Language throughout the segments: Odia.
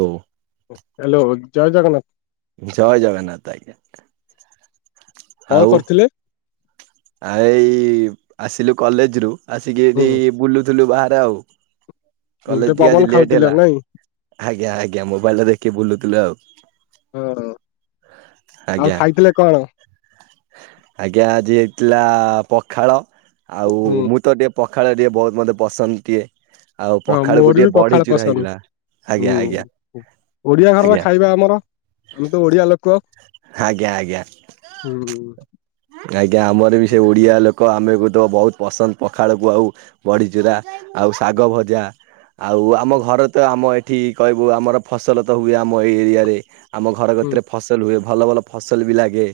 ହଉ ହ୍ୟାଲୋ, ଜୟ ଜଗନ୍ନାଥ। ଜୟ ଜଗନ୍ନାଥ, ଆଜ୍ଞା। କଣ କରୁଥିଲେ? ହଁ ଏଇ ଆସିଲୁ କଲେଜରୁୁ ଆସିକି ହୁଁ ଏଠି ବୁଲୁଥିଲୁ ବାହାରେ ଆଉ। ଗୋଟେ କଲେଜ୍ ଟିକେ ପବନ ଆଜି ଲେଟ୍ ଖାଉଥିଲେ ହେଲା ନାଇଁ ଆଜ୍ଞା ଆଜ୍ଞା ମୋବାଇଲ୍ ଟା ଦେଖିକି ବୁଲୁଥିଲୁ ଆଉ। ହଁ ଆଉ ଆଜ୍ଞା। ଖାଇଥିଲେ କଣ? ଆଜ୍ଞା ଆଜି ହେଇଥିଲା ପଖାଳ ଆଉ ହୁଁ ମୁଁ ତ ଟିକେ ପଖାଳ ଟିକେ ବହୁତ୍ ମତେ ପସନ୍ଦ ଟିକେ ଆଉ ହଁ ପଖାଳକୁ ମୋର ବି ଟିକେ ପଖାଳ ବଡିଚୂୁରା ପସନ୍ଦ ହେଇଥିଲା। ଆଜ୍ଞା ଆଜ୍ଞା ହୁଁ ଓଡିଆ ଘରର ଆଜ୍ଞା ଖାଇବା ଆମର ଆମେ ତ ଓଡିଆ ଲୋକ। ଆଜ୍ଞା ଆଜ୍ଞା। ହୁଁ ଆଜ୍ଞା ଆମରବି ସେ ଓଡ଼ିଆ ଲୋକ ଆମକୁତ ବହୁତ୍ ପସନ୍ଦ ପଖାଳକୁ ଆଉ ବଡିଚୁରା ଆଉ ଶାଗ ଭଜା। ଆଉ ଆମ ଘରେତ ଆମ ଏଠି କହିବୁ ଆମର ଫସଲ ତ ହୁଏ ଆମ ଏଇ ଏରିଆରେ। ଆମ ଘର ହୁଁ କତିରେ ଫସଲ ହୁଏ ଭଲ ଭଲ ଫସଲବି ଲାଗେ।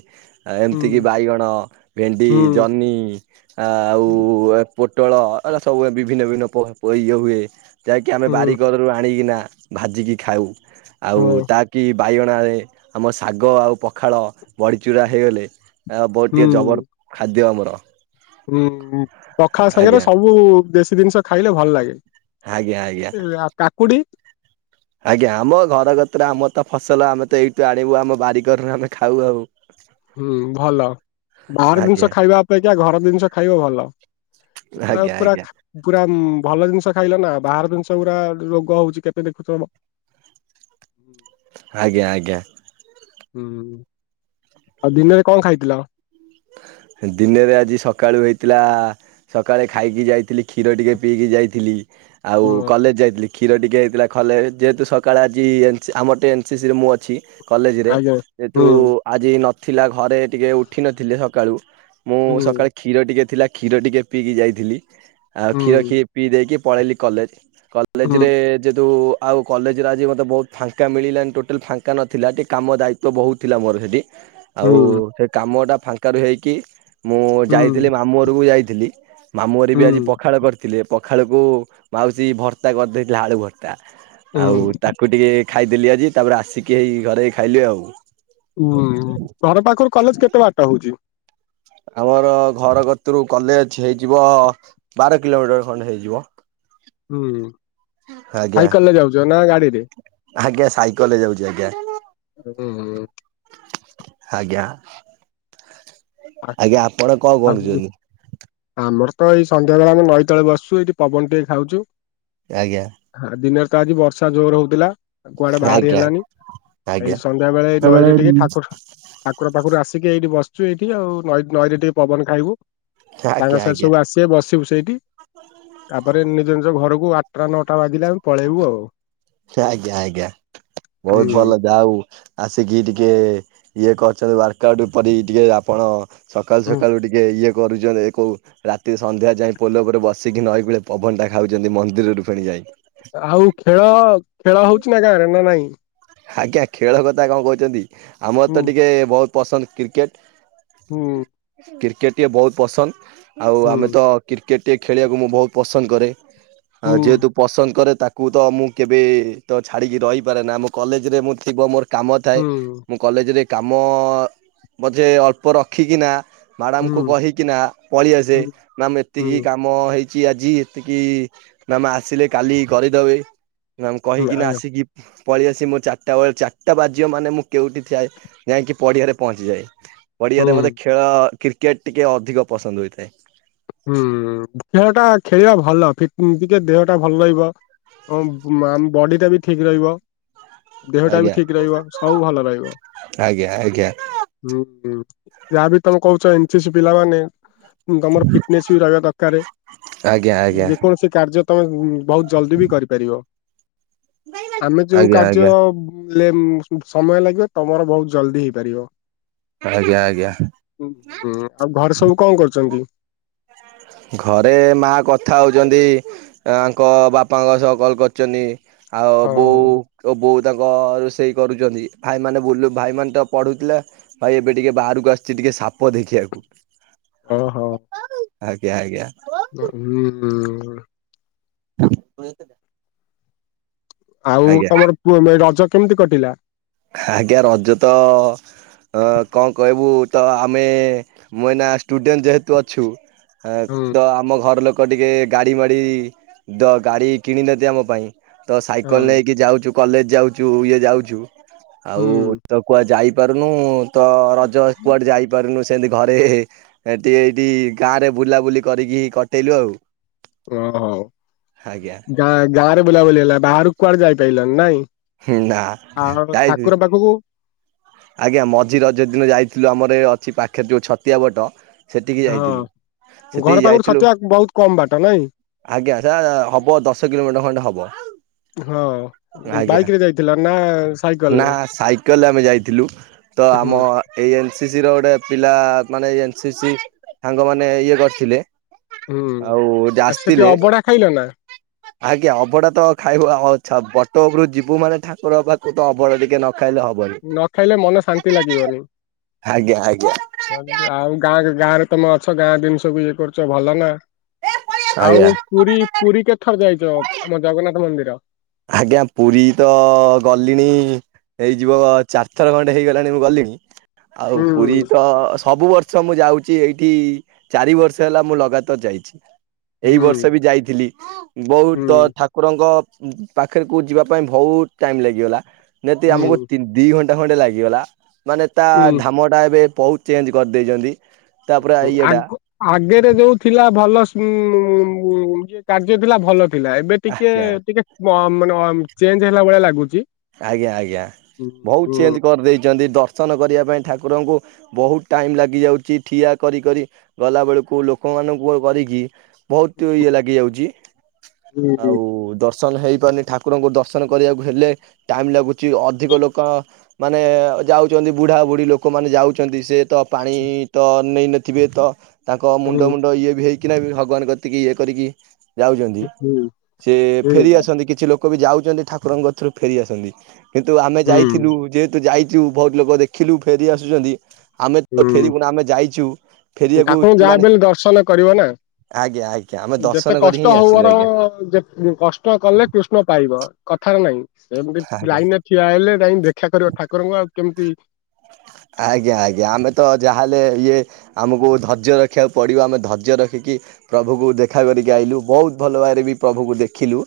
ଆ ଏମିତିକି ହୁଁ। ବାଇଗଣ, ଭେଣ୍ଡି, ହୁଁ ଜହ୍ନି। ଆ ଆଉ ପୋଟଳ ଏରା ସବୁ ବିଭିନ୍ନ ବିଭିନ୍ନ ପରିବା ଇଏ ହୁଏ। ଯାହାକି ଆମେ ହୁଁ ବାରିକରରୁ ଆଣିକିନା ଭାଜିକି ଖାଉ ହଁ ଆଉ ତାକି ବାଇଗଣରେ ଆମ ଶାଗ ଆଉ ପଖାଳ ବଡିଚୂୁରା ହେଇଗଲେ ବଡି ଟିକିଏ ଜବର ଖାଦ୍ୟ ଆମର। ହୁଁ ହୁଁ ପଖାଳ ସାଙ୍ଗରେ ଆଜ୍ଞା ସବୁ ଦେଶୀ ଜିନିଷ ଖାଇଲେ ଭଲ ଲାଗେ। ଆଜ୍ଞା ଆଜ୍ଞା। ଆଉ କାକୁଡ଼ି? ଆଜ୍ଞା ଆମ ଘର କତରେ ଆମ ତ ଫସଲ ଆମେ ତ ଏଇଠୁ ଆଣିବୁ ଆମ ବାରିକରରେ ଆମେ ଖାଉ ଆଉ। [inaudible] ହୁଁ ଭଲ, ବାହାର ଆଜ୍ଞା ଜିନିଷ ଖାଇବା ଅପେକ୍ଷା ଘର ଜିନିଷ ଖାଇବ ଭଲ। ଆଜ୍ଞା। ପୁରା ଆଜ୍ଞା ଖା ପୁରା ଭଲ ଜିନିଷ ଖାଇଲନା ବାହାର ଜିନିଷ ଗୁରା ରୋଗ ହୋଉଚି କେତେ ଦେଖୁଚ। ଆଜ୍ଞା ଆଜ୍ଞା। ହୁଁ ଆଉ ଦିନରେ କଣ ଖାଇଥିଲ? ଦିନରେ ଆଜି ସକାଳୁ ହେଇଥିଲା ସକାଳେ ଖାଇକି ଯାଇଥିଲି କ୍ଷୀର ଟିକିଏ ପିଇକି ଯାଇଥିଲି। ଆଉ ହୁଁ କଲେଜ ଯାଇଥିଲି। କ୍ଷୀର ଟିକିଏ ହେଇଥିଲା ଖଲେ ଯେହେତୁ ସକାଳେ ଆଜି ଏନ ଆମ ଟେନସିସି ରେ ମୁଁ ଅଛି। କଲେଜରେ ଆଜ୍ଞା ଯେହେତୁ ହୁଁ ଆଜି ନଥିଲା ଘରେ ଟିକିଏ ଉଠି ନଥିଲେ ସକାଳୁ ମୁଁ ହୁଁ ସକାଳେ କ୍ଷୀର ଟିକିଏ ଥିଲା। କ୍ଷୀର ଟିକିଏ ପିଇକି ଯାଇଥିଲି। ଆଉ ହୁଁ କ୍ଷୀରଖି ପିଇ ଦେଇକି ପଳେଇଲି କଲେଜ। ହୁଁ କଲେଜରେ ଯେହେତୁ ଆଉ କଲେଜରେ ଆଜି ମୋତେ ବହୁତ ଫାଙ୍କା ମିଳିଲାନି ଟୋଟାଲ୍ ଫାଙ୍କା ନଥିଲା ଟିକିଏ କାମ ଦାୟିତ୍ୱ ବହୁତ୍ ଥିଲା ମୋର ହେଠି। ଆଉ ହୁଁ ସେ କାମଟା ଫାଙ୍କାରୁ ହେଇକି ମୁଁ ଯାଇଥିଲି ହୁଁ ମାମୁଁ ଘରକୁ ଯାଇଥିଲି। ମାମୁଁଘଅଟି ବି ହୁଁ ଆଜି ପଖାଳ କରିଥିଲେ। ପଖାଳକୁ ମାଉସୀ ଭର୍ତ୍ତା କରିଦେଇଥିଲା ଆଳୁ ଭର୍ତ୍ତା। ଆଉ ହୁଁ ତାକୁ ଟିକିଏ ଖାଇଦେଲି ଆଜି। ତାପରେ ଆସିକି ହେଇ ଘରେ ଖାଇଲି ଆଉ। ହୁଁ ଘର ପାଖରୁ କଲେଜ କେତେ ବାଟ ହୋଉଚି? ଆମର ଘର କତିରୁ କଲେଜ ହେଇଯିବ ବାର କିଲୋମିଟର ଖଣ୍ଡେ ହେଇଯିବ। ହୁଁ। ଆଜ୍ଞା ସାଇକେଲରେ ଯାଉଚ ନା ଗାଡିରେ? ଆଜ୍ଞା ସାଇକେଲରେ ଯାଉଛି ଆଜ୍ଞା ହୁଁ ଉଁ। ଆଜ୍ଞା। ଆା ଆଜ୍ଞା ଆପଣ କଣ ଆ କରୁଛନ୍ତି? [inaudible] ଆମର ତ ଏଇ ସନ୍ଧ୍ୟା ବେଳେ ଆମେ ନଈ ତଳେ ବସୁଛୁ। ଏଇଠି ପବନ ଟିକିଏ ଖାଉଚୁ। ଆଜ୍ଞା। ହାଁ ଦିନେରେ ତ ଆଜି ବର୍ଷା ଯୋରେ ହୋଉଥିଲା। ଆଉ କୁଆଡେ ବାହାରି ଆଜ୍ଞା ହେଲାନି ଏଇ ଆଜ୍ଞା ସନ୍ଧ୍ୟା ବେଳେ ଏଇ ନଈରେ ଟିକିଏ ଠାକୁ ଠାକୁର ପାଖରୁ ଆସିକି ଏଇଠି ବସିଚୁ। ଏଇଠି ଆଉ ନଈରେ ଟିକିଏ ପବନ ଖାଇବୁ। ଆଜ୍ଞା ସାଙ୍ଗ ଆଜ୍ଞା ଆଜ୍ଞା ସାଥି ସବୁ ଆସିବେ ବସିବୁ ସେଇଠି। ତାପରେ ନିଜ ନିଜ ଘରକୁ ଆ ଆଠଟା ନଅଟା ବାଜିଲେ ଆମେ ପଳେଇବୁ ଆଉ। ଯାଆ ଯାଆ ଆଜ୍ଞା। ବହୁତ୍ ହୁଁ ଭଲ ଯାଉ। ଆସିକି ଟିକିଏ ଇଏ କରୁଚନ୍ତି ୱାର୍କ ଆଉଟ୍ ପରି ଟିକିଏ ଆପଣ ସକାଳୁ ହୁଁ ସକାଳୁ ଟିକ ଏଇଯେ କରୁଚନ୍ତି ଏକୁ ରାତି ସନ୍ଧ୍ୟା ଯାଏଁ ପୋଲ ଉପରେ ବସିକି ନଈକୂଳେ ପବନ ଟା ଖାଉଚନ୍ତି ମନ୍ଦିରରୁ ଫେଣି ଯାଇକି। ଆଉ ଖେଳ ଖେଳ ହୋଉଚି ନା ଗାଁରେ ନା ନାଇଁ? ଆଜ୍ଞା ଖେଳ କଥା କଣ କହୁଚନ୍ତି। ଆମର ହୁଁ ତ ଟିକିଏ ବହୁତ୍ ପସନ୍ଦ କ୍ରିକେଟ୍। ହୁଁ। କ୍ରିକେଟିଏ ବହୁତ୍ ପସନ୍ଦ। ଆଉ ଆମେ ହୁଁ ତ କ୍ରିକେଟ୍ ଟିଏ ଖେଳିବାକୁ ମୁଁ ବହୁତ୍ ପସନ୍ଦ କରେ। ହୁଁ ଆଉ ଯେହେତୁ ପସନ୍ଦ କରେ ତାକୁ ତ ମୁଁ କେବେ ତ ଛାଡ଼ିକି ରହିପାରେ ନା। ମୋ କଲେଜରେ ମୁଁ ଥିବ ମୋର କାମ ଥାଏ। ହୁଁ ମୁଁ କଲେଜରେ କାମ ମଝିରେ ଅଳ୍ପ ରଖିକିନା ମାଡାମଙ୍କୁ ହୁଁ କହିକି ନା ପଳେଇଆସେ। ହୁଁ ମାମ୍ ଏତିକି ହୁଁ କାମ୍ କାମ ହେଇଚି ଆଜି ଏତିକି ମାମ୍ ଆସିଲେ କାଲି କରିଦବି। ମାମ୍ ହୁଁ କହିକିନା ଆଜ୍ଞା ଆସିକି ପଳେଇ ଆସି ମୋ ଚାରିଟା ବେଳେ ଚାରିଟା ବାଜିବ ମାନେ ମୁଁ କେଉଁଠି ଠିଆଇ ଯାଇକି ପଡ଼ିଆରେ ପହଞ୍ଚିଯାଏ। ପଡ଼ିଆରେ ହୁଁ ମୋତେ ଖେଳ କ୍ରିକେଟ ଟିକିଏଅଧିକ ପସନ୍ଦ ହୋଇଥାଏ। ହୁଁ ଖେଳ ଟା ଖେଳିବା ଭଲ। କି ଟିକିଏ ଦେହ ଟା ଭଲ ରହିବ। ହଁମ୍ ଆମ ବଡି ଟା ବି ଠିକ୍ ରହିବ। ଦେହଟା ବି ଆଜ୍ଞା ଠିକ୍ ରହିବ। ସବୁ ଭଲ ରହିବ। ଆଜ୍ଞା ଆଜ୍ଞା ହୁଁ ହୁଁ ଯାହାବି ତମେ କହୁଛ ଏନ୍ ସି ସି ପିଲାମାନେ ଗମର ଫି ଫିନିସି ବି ରହିବା ଦରକାର ଆଜ୍ଞା ଆଜ୍ଞା ଯେକୌଣସି କାର୍ଯ୍ୟ ତମେ ବହୁତ ଜଲ୍ଦି ବି କରିପାରିବ। ଆମେ ଯୋଉ ଆଜ୍ଞା ଆଜ୍ଞା। କାର୍ଯ୍ୟ ଲେ ସମୟ ଲାଗିବ ତମର ବହୁତ ଜଲ୍ଦି ହେଇପାରିବ। ଆଜ୍ଞା ଆଜ୍ଞା। ହୁଁ ହୁଁ ଆଉ ଘରେ ସବୁ କଣ କରୁଛନ୍ତି? ଘରେ ମା କଥା ହଉଛନ୍ତି। ତାଙ୍କ ବାପାଙ୍କ ସହ କଲ୍ କରିଛନ୍ତି ଆଉ ବୋଉ ହଉ ଓ ବୋଉ ତାଙ୍କ ରୋଷେଇ କରୁଛନ୍ତି ଭାଇମାନେ ବୁଲୁ ଭାଇମାନେ ତ ପଢ଼ୁଥିଲେ। ଭାଇ ଏବେ ଟିକେ ବାହାରକୁ ଆସିଛି ଟିକେ ସାପ ଦେଖିବାକୁ। ଓହୋ। ଆଜ୍ଞା ଆଜ୍ଞା। ହୁଁ ତାଙ୍କୁ କହିଦେବା। ଆଉ ତମର ପୁଅ ଏ ରଜ କେମିତି କଟିଲା? ଆଜ୍ଞା ରଜ ତ ଅଁ କଣ କହିବୁ ତ ଆମେ ମୁଁ ଏଇନା ଷ୍ଟୁଡେଣ୍ଟ ଯେହେତୁ ଅଛୁ। ଅଁ ହୁଁ ତ ଆମ ଘର ଲୋକ ଟିକେ ଗାଡ଼ି ମାଡ଼ି ତ ଗାଡ଼ି କିଣିନାନ୍ତି ଆମ ପାଇଁ ତ ସାଇକେଲ ହଁ ନେଇକି ଯାଉଚୁ କଲେଜ ଯାଉଚୁ ଇଏ ଯାଉଛୁ। ଆଉ ହୁଁ ତ କୁଆ ଯାଇ ପାରୁନୁ ତ ରଜ କୁଆଡେ ଯାଇପାରୁନୁ ଏମିତି ଘରେ ଟିକେ ଏଇଠି ଗାଁ ରେ ବୁଲାବୁଲି କରିକି କଟେଇଲୁ ଆଉ। ଓହୋ ଆଜ୍ଞା ଗାଁ ଗାଁ ରେ ବୁଲାବୁଲି ହେଲା ବାହାରକୁ କୁଆଡେ ଯାଇପାରିଲାନି ନାଇଁ। ହୁଁ ନା ଆଉ ଯାଇଥିଲି ଠାକୁର ପାଖକୁ। ଆଜ୍ଞା ମଝି ରଜ ଦିନ ଯାଇଥିଲୁ ଆମର ଏ ଅଛି ପାଖରେ ଯୋଉଁ ଛତିଆ ବଟ। ସେଠିକି ହଁ ଯାଇଥିଲୁ। ସେଠିକି ଘର ପାଖରୁ ଯାଇଥିଲୁ ଛତିଆ ବହୁତ କମ୍ ବାଟ ନାଇଁ? ଆଜ୍ଞା ସେ ହବ ଦଶ କିଲୋମିଟର ଖଣ୍ଡେ ହବ। ହଁ। ଆଜ୍ଞା ବାଇକ ରେ ଯାଇଥିଲ ନା ସାଇକେଲ ନା ରେ ସାଇକେଲରେ ଆମେ ଯାଇଥି ଲୁ ତ ହୁଁ ଆମ ଏଇ ଏନ୍ ସି ସି ର ଗୋଟେ ପିଲା ମାନେ ଏନ୍ ସି ସି ସାଙ୍ଗ ମାନେ ଇଏ କରିଥିଲେ। ହୁଁ ଆଉ ଆଉ ସେଠି ଆସିଥିଲେ। ଅବଢା ଖାଇଲ ନା? ଆଜ୍ଞା ଅବଡା ତ ଖାଇବୁ ଆଉ ଛ ବଟ ଉପରୁକୁ ଯିବୁ ମାନେ ଠାକୁରଙ୍କ ପାଖକୁ ତ ଅଭଡା ଟିକେ ନ ଖାଇଲେ ହବନି। ନ ଖାଇଲେ ମନ ଶାନ୍ତି ଲାଗିବନି। ଆଜ୍ଞା ଆଜ୍ଞା। ଆଉ ଗାଁ ଗାଁ ରେ ତମେ ଅଛ ଗାଁ ଜିନିଷକୁୁ ଇଏ କରୁଛ ଭଲ ନା। ଆଉ ଆଜ୍ଞା। ପୁରୀ ପୁରୀ କେ ଥର ଯାଇଛ ଆମ ଜଗନ୍ନାଥ ମନ୍ଦିର? ଆଜ୍ଞା ପୁରୀ ତ ଗଲିଣି ହେଇଯିବ ଚାରିଥର ଖଣ୍ଡେ ହେଇଗଲାଣି ମୁଁ ଗଲିଣି। ଆଉ ହୁଁ ପୁରୀ ତ ସବୁ ବର୍ଷ ମୁଁ ଯାଉଚି ଏଇଠି ଚାରି ବର୍ଷ ହେଲା ମୁଁ ଲଗାତାର ଯାଇଚି। ଏଇ ହୁଁ ବର୍ଷ ବି ଯାଇଥିଲି ବହୁତ ହୁଁ ଠାକୁରଙ୍କ ପାଖରେକୁ ଯିବା ପାଇଁ ବହୁତ ଟାଇମ୍ ଲାଗିଗଲା ନିହାତି ଆମକୁ ହୁଁ ତି ଦି ଘଣ୍ଟା ଖଣ୍ଡେ ଲାଗିଗଲା। ମାନେ ତା ହୁଁ ଧାମଟା ଏବେ ବହୁତ ଚେଞ୍ଜ୍ କରିଦେଇଛନ୍ତି। ତାପରେ ହୁଁ ଇଏଟା ଆଗ୍ ଆଗରେ ଯୋଉ ଥିଲା ଭଲ ଉଁ କାର୍ଯ୍ୟ ଥିଲା ଭଲ ଥିଲା। ଏବେ ଏବେ ଟିକେ ଆଜ୍ଞା ଟିକେ ମ ମାନେ ଚେଞ୍ଜ୍ ହେଲା ଭଳିଆ ଲାଗୁଚି। ଆଜ୍ଞା ଆଜ୍ଞା ବହୁତ ଚେଞ୍ଜ କରିଦେଇଚନ୍ତି ଦର୍ଶନ କରିବା ପାଇଁ ଠାକୁରଙ୍କୁ ବହୁତ ଟାଇମ ଲାଗି ଯାଉଚି ଠିଆ କରି କରି ଗଲା ବେଳକୁ ଲୋକମାନଙ୍କୁ ଆଉ କରିକି ବହୁତ ଇଏ ହୁଁ ଲାଗି ଯାଉଚି ହୁଁ ଆଉ ଦଶ ଶନ ହେଇପାରୁନି ଠାକୁରଙ୍କୁ ଦର୍ଶନ କରିବାକୁ ହେଲେ ଟାଇମ୍ ଲାଗୁଚି ଅଧିକ ଲୋକ ମାନେ ଯାଉଚନ୍ତି ବୁଢ଼ାବୁଢ଼ୀ ଲୋକମାନେ ଯାଉଛନ୍ତି ସେ ତ ପାଣି ତ ନେଇନଥିବେ ତ ତାଙ୍କ ହୁଁ ମୁଣ୍ଡ ମୁଣ୍ଡ ଇଏ ବି ହେଇ କିନା ବି ଭଗବାନ କତିକି ଇଏ କରିକି ଯାଉଚନ୍ତି ହୁଁ ସେ ଫେରି ହୁଁ ଆସନ୍ତି କିଛି ଲୋ କୋ ବି ଯାଉଚନ୍ତି ଠାକୁରଙ୍କ ଗତରୁ ଫେରି ଆସନ୍ତି କିନ୍ତୁ ଆମେ ହୁଁ ଯାଇଥିଲୁ ଯେହେତୁ ଯାଇ ଚୁ ବହୁତ ଲୋକ ଦେଖିଲୁ ଫେରି ଆସୁଚନ୍ତି ଆମେ ତ ହୁଁ। ଫେରିବୁ ନା ଆମେ ଯାଇଛୁ ଫେରିବାକୁ ଠାକୁରଙ୍କୁ ଯାହା ମାନେ ବି ହେଲେ ଦର୍ଶନ କରିବ ନା ଆଜ୍ଞା ଆଜ୍ଞା ଆମେ ଦର୍ଶନ ଯେତେ କରି ହିଁ କଷ୍ଟ ହଉ ଆସିଲୁ ଆଜ୍ଞା ବରଂ ଯେ କଷ୍ଟ କଲେ କୃଷ୍ଣ ପାଇବ କଥାର ନାଇଁ ସେମିତି ଆଜ୍ଞା। ଲାଇନ ଠିଆ ହେଲେ ଯାଇଁ ଦେଖା କରିବ ଠାକୁରଙ୍କୁ ଆଉ କେମିତି ଆଜ୍ଞା ଆଜ୍ଞା ଆମେ ତ ଯାହାହେଲେ ଇଏ ଆମୁକୁ ଧୈର୍ଯ୍ୟ ରଖିବାକୁ ପଡ଼ିବ ଆମେ ଧୈର୍ଯ୍ୟ ରଖିକି ପ୍ରଭୁକୁ ଦେଖା କରିକି ଆଇଲୁ ବହୁତ ଭଲ ଭାବେରେବି ପ୍ରଭୁକୁ ଦେଖିଲୁ।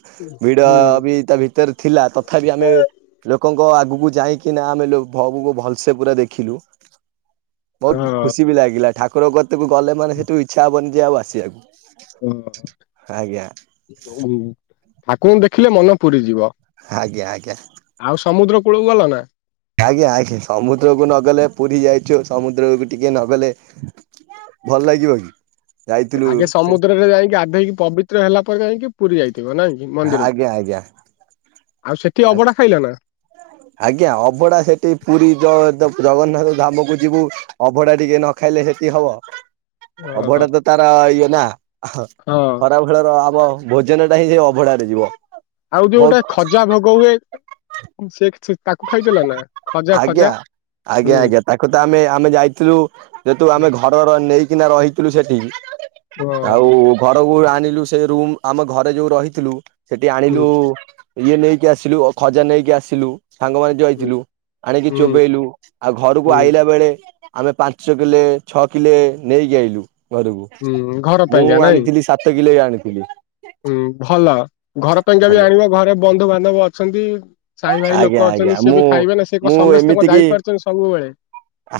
ଭିଡ ହୁଁ ବି ତାଭିତରେ ଥିଲା ତଥାପି ଆମେ ଲୋକଙ୍କ ଆଗକୁ ଯାଇ କିନା ଆମେ ଲୋ ପଭୁଙ୍କୁ ଭଲସେ ପୁରା ଦେଖିଲୁ ଅ, ବହୁତ ଖୁସିବି ଲାଗିଲା ଠା ଠାକୁର କତିକୁ ଗଲେ ମାନେ ହେଠୁ ଇଛା ହବନି ଯେ ଆଉ ଆସିବାକୁ ଆଜ୍ଞା। ହୁଁ ଠାକୁରଙ୍କୁ ଦେଖିଲେ ମନ ପୁରିଯିବ। ଆଜ୍ଞା ଆଜ୍ଞା। ଆଉ ସମୁଦ୍ର କୂଳକୁ ଗଲନା? ଆଜ୍ଞା ଆଜ୍ଞା ସମୁଦ୍ରକୁ ନଗଲେ ପୁରୀ ଯାଇଚୁ ସମୁଦ୍ରକୁ ଟିକେ ନଗଲେ ଭଲ ଲାଗିବକି? ଆଗେ ସମୁଦ୍ରରେ ଯାଇଁକି ଗାଧେଇକି ପବିତ୍ର ହେଲା ପରେ ଯାଇଁକି ପୁରୀ ଯାଇଥିବ ନା କି ଆଜ୍ଞା ଆଜ୍ଞା। ମନ୍ଦିରକୁ ଆଉ ସେଠି ଅବଢା ଖାଇଲନା? ଆଜ୍ଞା ଅଭଡା ସେଠି ପୁରୀ ଜ ଦ ଜଗନ୍ନାଥ ଧାମକୁ ଯିବୁ ଅଭଡା ଟିକେ ନଖାଇଲେ ହେଟି ହବ ଅ, ଅଭଡାତ ତାର ଇଏନା ହଁ। ଖରା ବେଳର ଆମ ଭୋଜନଟା ହିଁ ସେ ଅବଢାରେ ଯିବ। ଆଉ ବହୁତ ଯୋଉଟା ଖଜା ଭୋଗ ହୁଏ ସେ କିଛି ତାକୁ ଖାଇଦେଲ ନା? ଖଜା ଖଜା ଆଜ୍ଞା ଆଜ୍ଞା ହୁଁ ଆଜ୍ଞା ତାକୁ ତ ଆମେ ଆମେ ଯାଇଥିଲୁ ଯେହେତୁ ହୁଁ ଆମେ ଘର୍ ଘର ନେଇକିନା ରହିଥିଲୁ ସେଠି ଆଉ ହଁ ଘରକୁ ଆଣିଲୁ ସେ ରୁମ୍ ଆମ ଘରେ ଯୋଉ ରହିଥିଲୁ ସେଠି ହୁଁ ଆଣିଲୁ ଇଏ ନେଇକି ଆସିଲୁ ଅ ଖଜା ନେଇକି ଆସିଲୁ। ସାଙ୍ଗମାନେ ଯାଉ ହୁଁ ଆଇଥିଲୁ ଆଣିକି ହୁଁ ଚୋବେଇଲୁ ଆଉ ଘରକୁ ହୁଁ। ଆଇଲା ବେଳେ ଆମେ ପାଞ୍ଚ କିଲେ ଛଅ କିଲେ ନେଇକି ଆଇଲୁ। ଘରକୁ ହୁଁ ଘର ମୁଁ ପାଇଁକା ନାଇଁ ଆଣିଥିଲି ସାତ କିଲେ ଆଣିଥିଲି। ହୁଁ ଭଲ ଘରପାଇଁକା ବି ଆଜ୍ଞା ଆଣିବ ଘରେ ବନ୍ଧୁବାନ୍ଧବ ଅଛନ୍ତି। ସାଇ ଭାଇ ଆଜ୍ଞା ଲୋକ ଆଜ୍ଞା ଅଛନ୍ତି ମୁଁ ସିଏବି ଖାଇବେନା ସେ କଣ ମୁଁ ସମସ୍ତେ ଯାଇପାରୁଚନ୍ତି ସବୁବେଳେ।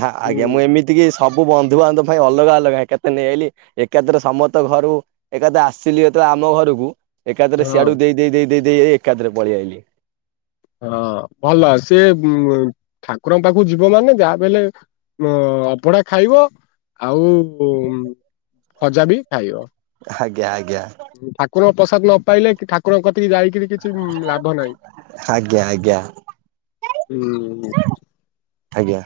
ହଁ ଆଜ୍ଞା ମୁଁ ହୁଁ। ଏମି ଏତିକି ସବୁ ବନ୍ଧୁବାନ୍ଧବ ପାଇଁ ଅଲଗା ଅଲଗା ଏକାଥରେ ନେଇଆଇଲି ଏକାଥରେ ସମସ୍ତ ଘରୁ ଏକାଦ ଆସିଲି ଯେତେବେଳେ ଆମ ଘରକୁ ଏକାଥରେ ସିଆଡୁ ହଁ ଦେଇ ଦେଇ ଦେଇ ଦେଇ ଦେଇ ଏଇ ଏକାଥରେ ପଳେଇ ଆଇଲି। ହଁ ଭଲ ସିଏ ଉଂ ଠାକୁରଙ୍କ ପାଖକୁ ଯିବ ମାନେ ଯାହାବି ହେଲେ ମ ଅବଢା ଖାଇବ ଆଉ ଉଁ ଖଜାବି ଖାଇବ। ଆଜ୍ଞା ଆଜ୍ଞା। ଠାକୁରଙ୍କ ପ୍ରସାଦ ନପାଇଲେ ଠାକୁରଙ୍କ କତିକି ଯାଇକିରି କିଛି ଉଁ, ଲାଭ ନାହିଁ। ଆଜ୍ଞା ଆଜ୍ଞା। ହୁଁ ଆଜ୍ଞା।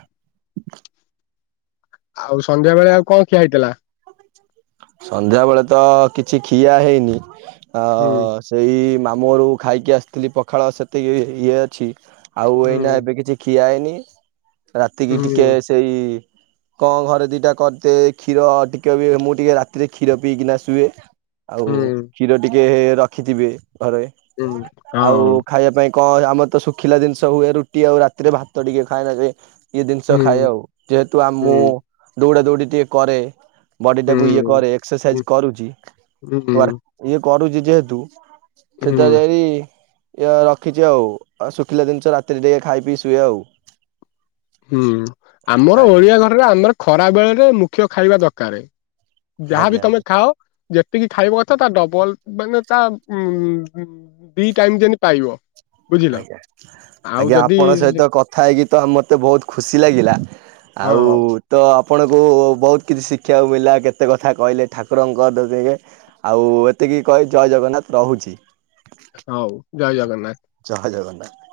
ଆଉ ସନ୍ଧ୍ୟା ବେଳେ ଆଉ କଣ ଖିଆ ହେଇଥିଲା? ସନ୍ଧ୍ୟାବେଳେତ କିଛି ଖିଆ ହେଇନି ଆ ହୁଁ ସେଇ ମାମୁଁଘରୁ ଖାଇକି ଆସିଥିଲି ପଖାଳ ସେତିକି ଇଏ ଅଛି ଆଉ ହୁଁ ଏଇନା ଏବେ କିଛି ଖିଆହେଇନି ହୁଁ ରାତିକିଟିକେ ଏଇ କଣ ଘରେ ଦିଟା କରିତେ କ୍ଷୀର ଟିକେବି ମୁଁ ଟିକେ ରାତି ରେ କ୍ଷୀର ପିଇକିନାସୁଏ ଆଉ ହୁଁ କ୍ଷୀର ଟିକିଏ ରଖିଥିବେ ଘରେ ହୁଁ ଆଉ ହଁ। ଖାଇବା ପାଇଁ କଣ ଆମରତ ଶୁଖିଲା ଜିନିଷ ହୁଏ ରୁଟି ଆଉ ରାତିରେ ଭାତ ଟିକେ ଖାଏନା ସେଇ ଇଏ ଜିନିଷ ହୁଁ ଖାଏ ଆଉ ଯେହେତୁ ହୁଁ ମୁଁ ଦୌଡ଼ା ଦୌଡ଼ି ଟିକେ କରେ ବଡିଟାକୁ ଇଏ ହୁଁ। କରେ ଏକ୍ସରସାଇଜ କରୁଚି ହୁଁ ହୁଁ ୱାର୍କ ଇଏ କରୁଚି ଯେହେତୁ ହୁଁ ସେତାଜେରି ଇଏ ରଖିଛି ଆଉ ଆଉ ଶୁଖିଲା ଜିନିଷ ରାତିରେ ଟିକେ ଖାଇ ପିଇ ଶୁଏ ଆଉ। ହୁଁ ଆମର ଆଜ୍ଞା ଓଡିଆ ଘରରେ ଆମର ଖରା ବେଳରେ ମୁଖ୍ୟ ଖାଇବା ଦରକାରେ। ଯାହାବି ଆଜ୍ଞା ତମେ ଆଜ୍ଞା ଖାଅ ଯେତିକି ଖାଇବା କଥା ତାଡବଲ ମାନେ ତା ଉଁ ଦି ଟାଇମ ଯେମିତି ପାଇବ। ବୁଝିଲ ଆଉ ଆଜ୍ଞା ଯଦି ଆପଣଙ୍କ ସହିତ‌ କ କଥା ହେଇକି ତ ମୋତେ ବହୁତ ଖୁସି ଲାଗିଲା ହଁ ଆଉ ତ ଆପଣଙ୍କୁ ବହୁତ୍ କିଛି ଶିଖିବାକୁ ମିଳିଲା କେତେ କଥା କହିଲେ ଠାକୁରଙ୍କ ଆଉ ଏତିକି କହି ଜୟ ଜଗନ୍ନାଥ ରହୁଛି। ହୋଉ ଜୟ ଜଗନ୍ନାଥ। ଜୟ ଜଗନ୍ନାଥ।